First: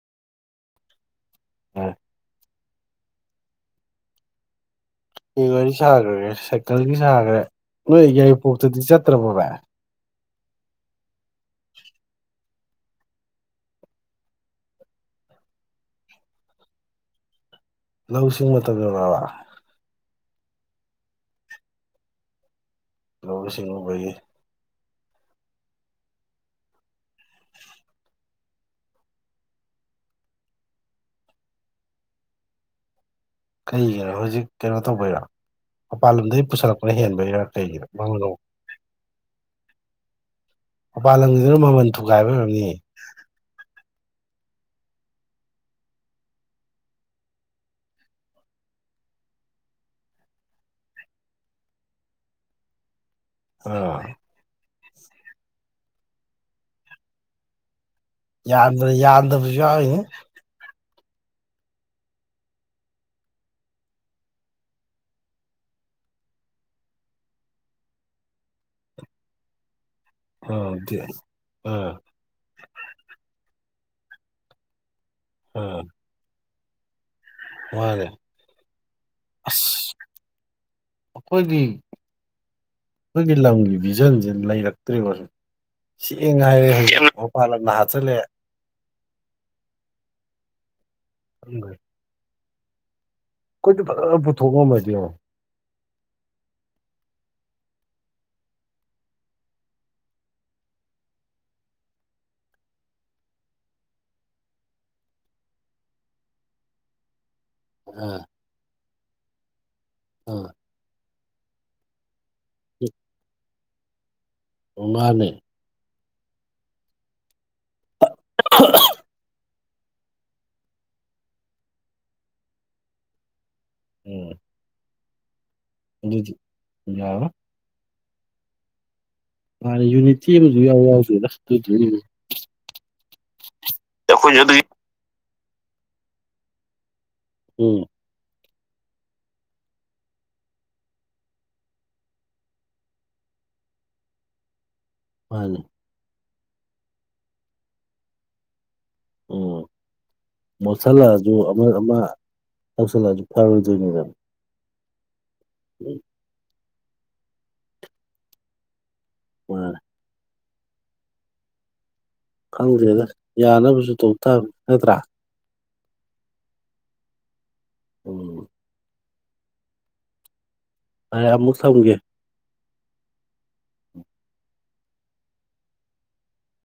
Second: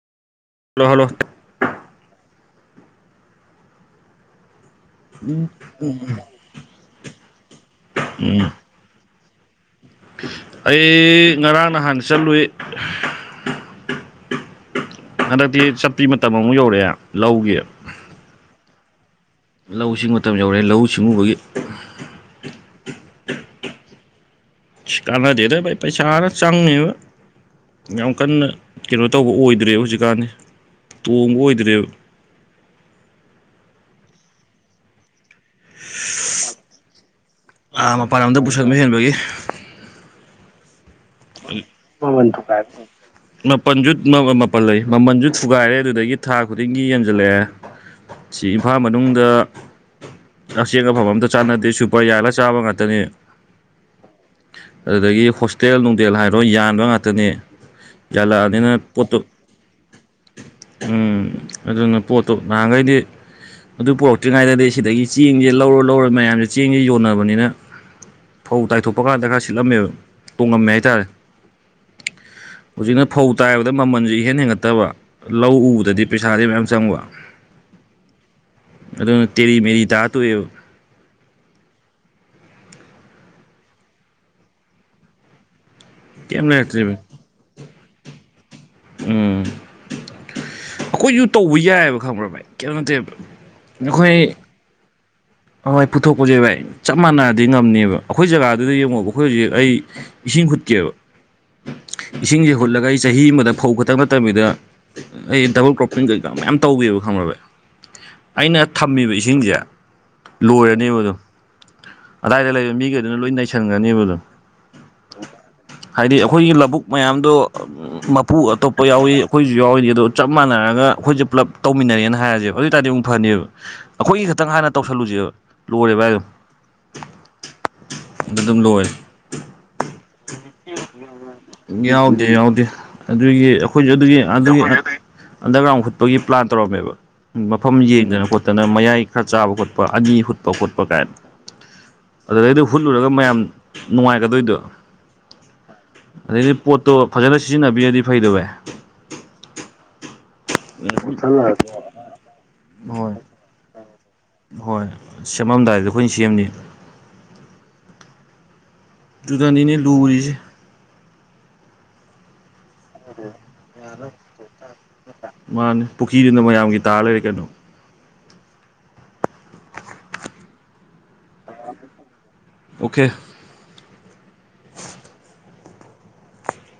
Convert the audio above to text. hello hello [unintelligible] [unintelligible] ꯋꯥꯔꯤ ꯁꯥꯒ꯭ꯔꯦ ꯁꯥꯏꯀꯜꯒꯤ ꯁꯥꯒ꯭ꯔꯦ ꯅꯣꯏ ꯎꯝ ꯌꯥꯏꯔꯤꯄꯣꯛꯇꯗꯤ ꯆꯠꯇ꯭ꯔꯕꫭ ꯚꯥꯏ ꯑꯩ ꯉꯔꯥꯡ ꯅꯥꯍꯥꯟ ꯆꯠꯂꯨꯏ ꯍꯟꯗꯛꯇꯤ ꯆꯠꯄꯤ ꯃꯇꯝ ꯑꯃꯨꯛ ꯌꯧꯔꯛꯑꯦ ꯂꯧꯒꯤ ꯂꯧ ꯏꯁꯤꯡ ꯃꯇꯝ‌ ꯌꯧꯔꯑꯕ ꯂꯧ ꯏꯁꯤꯡ ꯃꯇꯝ ꯌꯧꯔꯑꯦ ꯂꯧꯎ ꯁꯤꯡꯎꯕꯒꯤ ꯂꯧꯎ ꯁꯤꯡꯎꯕꯒꯤ ꯀꯥꯅꯗꯦꯗ ꯚꯥꯏ ꯄꯩꯁꯥꯅ ꯆꯪꯉꯤꯕ ꯌꯥꯝ ꯀꯟꯅ ꯀꯩꯅꯣ ꯇꯧꯕ ꯑꯣꯏꯗ꯭ꯔꯦꯕ ꯍꯧꯖꯤꯛꯀꯥꯟꯗꯤ ꯇꯣꯡꯕ ꯑꯣꯏꯗ꯭ꯔꯦꯕ ꯀꯩꯒꯤꯔꫭ ꯍꯧꯖꯤꯛ ꯀꯩꯅꯣ ꯇꯧꯕꯩꯔꫭ ꯃꯄꯥꯟ ꯂꯝꯗꯩ ꯄꯨꯁꯜꯂꯛꯄꯅ ꯍꯦꯟꯕꯩꯔ ꯑ ꯃꯄꯥꯟ ꯂꯝꯗ ꯄꯨꯁꯟꯕ ꯍꯦꯟꯕꯒꯤ ꯃꯄꯥꯟ ꯂꯝꯒꯤꯗꯨꯅ ꯃꯃꯜ ꯊꯨꯒꯥꯏꯕ ꯑꯣꯏꯔꯝꯅꯤ [unintelligible] ꯃꯥꯄꯟꯖꯨ [unintelligible] ꯃꯥꯄꯜ ꯂꯩ ꯃꯃꯜꯖꯨ ꯊꯨꯒꯥꯏꯔꯦ ꯑꯗꯨꯗꯒꯤ ꯊꯥ ꯈꯨꯗꯤꯡꯒꯤ ꯌꯦꯟꯖꯜꯂꯛꯑꯦ ꯁꯤ ꯏꯝꯐꯥꯜ ꯃꯅꯨꯡꯗ [unintelligible] ꯆꯦꯡ ꯑꯐꯕ ꯑꯝꯇ ꯆꯥꯟꯅꯗꯦ ꯁꯨꯄꯔ ꯌꯥꯜꯂꯒ ꯆꯥꯕ ꯉꯥꯛꯇꯅꯤ ꯑ ꯑꯗꯨꯗꯒꯤ ꯍꯣꯁꯇꯦꯜ ꯅꯨꯡꯗꯦꯜ ꯍꯥꯏꯔꯣ ꯌꯥꯟꯕ ꯉꯥꯛꯇꯅꯤ ꯌꯥꯜꯂꯛꯑꯕꯅꯤꯅ ꯌꯥꯟꯕꯗ ꯄꯣꯠꯇꯣ ꯌꯥꯟꯗꯞꯖꯨ ꯌꯥꯎꯔꯤꯅꯤ ꯎꯝ ꯑꯗꯨꯅ ꯄꯣꯠꯇꯣ ꯅꯍꯥꯟꯒꯩꯗꯤ ꯑꯗꯨ ꯄꯨꯔꯛꯇ꯭ꯔꯤꯉꯩꯗꯗꯤ ꯁꯤꯗꯒꯤ ꯆꯦꯡꯖꯦ ꯂꯧꯔ ꯂꯧꯔ ꯃꯌꯥꯝꯖꯦ ꯆꯦꯡꯖꯦ ꯌꯣꯟꯅꯕꯅꯤꯅ ꯐꯧ ꯇꯥꯏꯊꯣꯛꯄ ꯀꯥꯟꯗ ꯈꯔ ꯁꯤꯠꯂꯝꯃꯦꯕ ꯇꯣꯡꯉꯝꯃꯦ ꯍꯥꯏ ꯇꯦ ꯑ ꯍꯨꯖꯤꯛꯅ ꯐꯧ ꯇꯥꯏꯕꯗ ꯃꯃꯜꯖꯦ ꯏꯍꯦꯟ ꯍꯦꯟꯒꯠꯇꯕ ꯂꯧ ꯑꯥ ꯎꯕꯗꯗꯤ ꯄꯩꯁꯥꯗꯤ ꯃꯌꯥꯝ ꯆꯪꯕ ꯃꯥꯅꯦ ꯑꯗꯨꯅ ꯇꯦꯔꯤ ꯃꯦꯔꯤ ꯇꯥꯔ ꯇꯣꯛꯑꯦꯕ ꯑꯈꯣꯏꯒꯤ ꯑꯈꯣꯏꯒꯤ ꯂꯝꯒꯤ ꯚꯤꯖꯟꯖꯦ ꯂꯩꯔꯛꯇ꯭ꯔꯦꯕ ꯁꯨꯝ ꯆꯦꯡ ꯀꯩꯝ ꯍꯥꯏꯔꯦ ꯂꯩꯔꯛꯇ꯭ꯔꯦꯕ [unintelligible] ꯃꯄꯥꯟ ꯂꯝꯅ ꯍꯥꯠꯆꯜꯂꯛꯑꯦ ꯎꯝ ꯑꯈꯣꯏꯖꯨ ꯇꯧꯕ ꯌꯥꯏꯑꯦꯕ ꯈꯪꯕ꯭ꯔ ꯚꯥꯏ ꯀꯩꯝ ꯅꯠꯇꯦꯕ ꯑꯈꯣꯏꯖꯨ ꯐꯖꯅ ꯄꯨꯊꯣꯛ ꯉꯝꯃꯗꯤ ꯌꯦꯡꯉꯣ ꯍꯣꯏ ꯍꯣꯏ ꯄꯨꯊꯣꯛꯄꯖꯦ ꯚꯥꯏ ꯆꯞ ꯃꯥꯟꯅꯔꯗꯤ ꯉꯝꯅꯦꯕ ꯑꯈꯣꯏ ꯖꯒꯥꯗꯨꯗ ꯌꯦꯡꯉꯣꯕ ꯑꯈꯣꯏ ꯍꯧꯖꯤꯛ ꯑꯩ ꯏꯁꯤꯡ ꯍꯨꯠꯀꯦꯕ ꯏꯁꯤꯡꯖꯦ ꯍꯨꯠꯂꯒ ꯑꯩ ꯆꯍꯤ ꯑꯃꯗ ꯐꯧ ꯈꯇꯪ ꯅꯠꯇꯕꯤꯗ ꯑꯩ ꯗꯕꯜ ꯀ꯭ꯔꯣꯞꯄꯤꯡ ꯀꯩꯀꯥ ꯃꯌꯥꯝ ꯇꯧꯒꯦꯕ ꯈꯪꯕꯔ ꯚꯥꯏ ꯑ ꯑꯩꯅ ꯊꯝꯃꯤꯕ ꯏꯁꯤꯡꯖꯦ ꯑꯥ ꯑꯣꯏꯔꯅꯦꯕ ꯑꯗꯣ ꯑꯗꯥꯏꯗ ꯂꯩꯕ ꯃꯤꯒꯩꯗꯨꯅ ꯂꯣꯏ ꯅꯩꯁꯟꯒ꯭ꯔꯅꯦꯕ ꯑꯗꯣ ꯃꯥꯅꯦ ꯍꯥꯏꯗꯤ ꯑꯩꯈꯣꯏꯒꯤ ꯂꯧꯕꯨꯛ ꯃꯌꯥꯝꯗꯣ ꯃꯄꯨ ꯑꯇꯣꯞꯄ ꯌꯥꯎꯋꯤ ꯑꯩꯈꯣꯏ ꯨ ꯖꯨ ꯌꯥꯎꯋꯤ ꯑꯗꯣ ꯆꯞ ꯃꯥꯟꯅꯔꯒ ꯑꯩꯈꯣꯏꯁꯦ ꯄꯨꯂꯞ ꯇꯧꯃꯤꯟꯅꯔꯦꯅ ꯍꯥꯏꯔꯁꯦꯕ ꯑꯗꯨ ꯑꯣꯏꯇꯥꯔꯗꯤ ꯑꯃꯨꯛ ꯐꯅꯦꯕ ꯑꯩꯈꯣꯏꯒꯤ ꯎꯝ ꯈꯛꯇꯪ ꯍꯥꯟꯅ ꯇꯧꯁꯜꯂꯨꯖꯦꯕ ꯂꯣꯏꯔꯦ ꯚꯥꯏ ꯑꯗꯨꯝ ꯑꯗꯨꯗꯤ ꯌꯥꯔꯣꯏ ꯑꯗ ꯑꯗꯨꯝ ꯂꯣꯏꯔꯦ ꯃꯥꯅꯦ ꯌꯨꯅꯤꯠ ꯌꯥꯎꯗꯦ ꯌꯥꯎꯗꯦ ꯑꯗꯨꯒꯤ ꯑꯩꯈꯣꯏꯖꯨ ꯑꯗꯨꯒꯤ ꯑꯗꯨꯒꯤ [unintelligible] ꯑꯟꯗꯔꯒ꯭ꯔꯥꯎꯟ ꯍꯨꯠꯄꯒꯤ ꯄ꯭ꯂꯥꯟ ꯇꯧꯔꯝꯃꯦꯕ ꯃꯐꯝ ꯎꯝ ꯌꯦꯡꯗꯅ ꯈꯣꯠ ꯇꯅ ꯃꯌꯥꯏ ꯈꯔ ꯆꯥꯕ ꯈꯣꯠꯄ ꯑꯅꯤ ꯍꯨꯠꯄ ꯈꯣꯠꯄ ꯀꯥꯏꯅ ꯑꯗꯨꯗꯩꯗ ꯍꯨꯠꯂꯨꯔꯒ ꯃꯌꯥꯝ ꯅꯨꯡꯉꯥꯏꯒꯗꯣꯏꯗꯣ ꯃꯥꯅꯦ ꯑꯗꯩꯗꯤ ꯄꯣꯠꯇꯣ ꯐꯖꯅ ꯁꯤꯖꯤꯟꯅꯕꯤꯔꯗꯤ ꯐꯩꯗꫭ ꯚꯥꯏ ꯎꯝ ꯃꯣꯠꯁꯜꯂꯛꯑꯖꯨ ꯑꯃ ꯑꯃ ꯍꯣꯏ ꯇꯧꯁꯜꯂꯛꯑꯁꯨ ꯐꯔꯣꯏꯗꯣꯏꯅꯤꯗꫭ ꯍꯣꯏ ꯁꯦꯝꯃꯝꯗꯥꯏꯗ ꯑꯩꯈꯣꯏꯅ ꯁꯦꯝꯅꯤ ꯨꯗꯨꯗꯅꯤꯅꯦ ꯃꯥꯅꯦ ꯂꯨꯔꯤꯖꯦ ꯈꯪꯗ꯭ꯔꯦꯗ ꯌꯥꯅꯕꯁꯨ ꯇꯧ ꯇꯥꯕꯅꯤ ꯅꯠꯇ꯭ꯔꯥ ꯃꯥꯅꯤ ꯄꯨꯈ꯭ꯔꯤꯗꯨꯅ ꯃꯌꯥꯝꯒꯤ ꯇꯥꯔ ꯂꯩꯔꯦ ꯀꯩꯅꯣ ꯎꯝ ꯑꯩ ꯑꯃꯨꯛ ꯊꯝꯒꯦ ꯑꯣꯈꯦ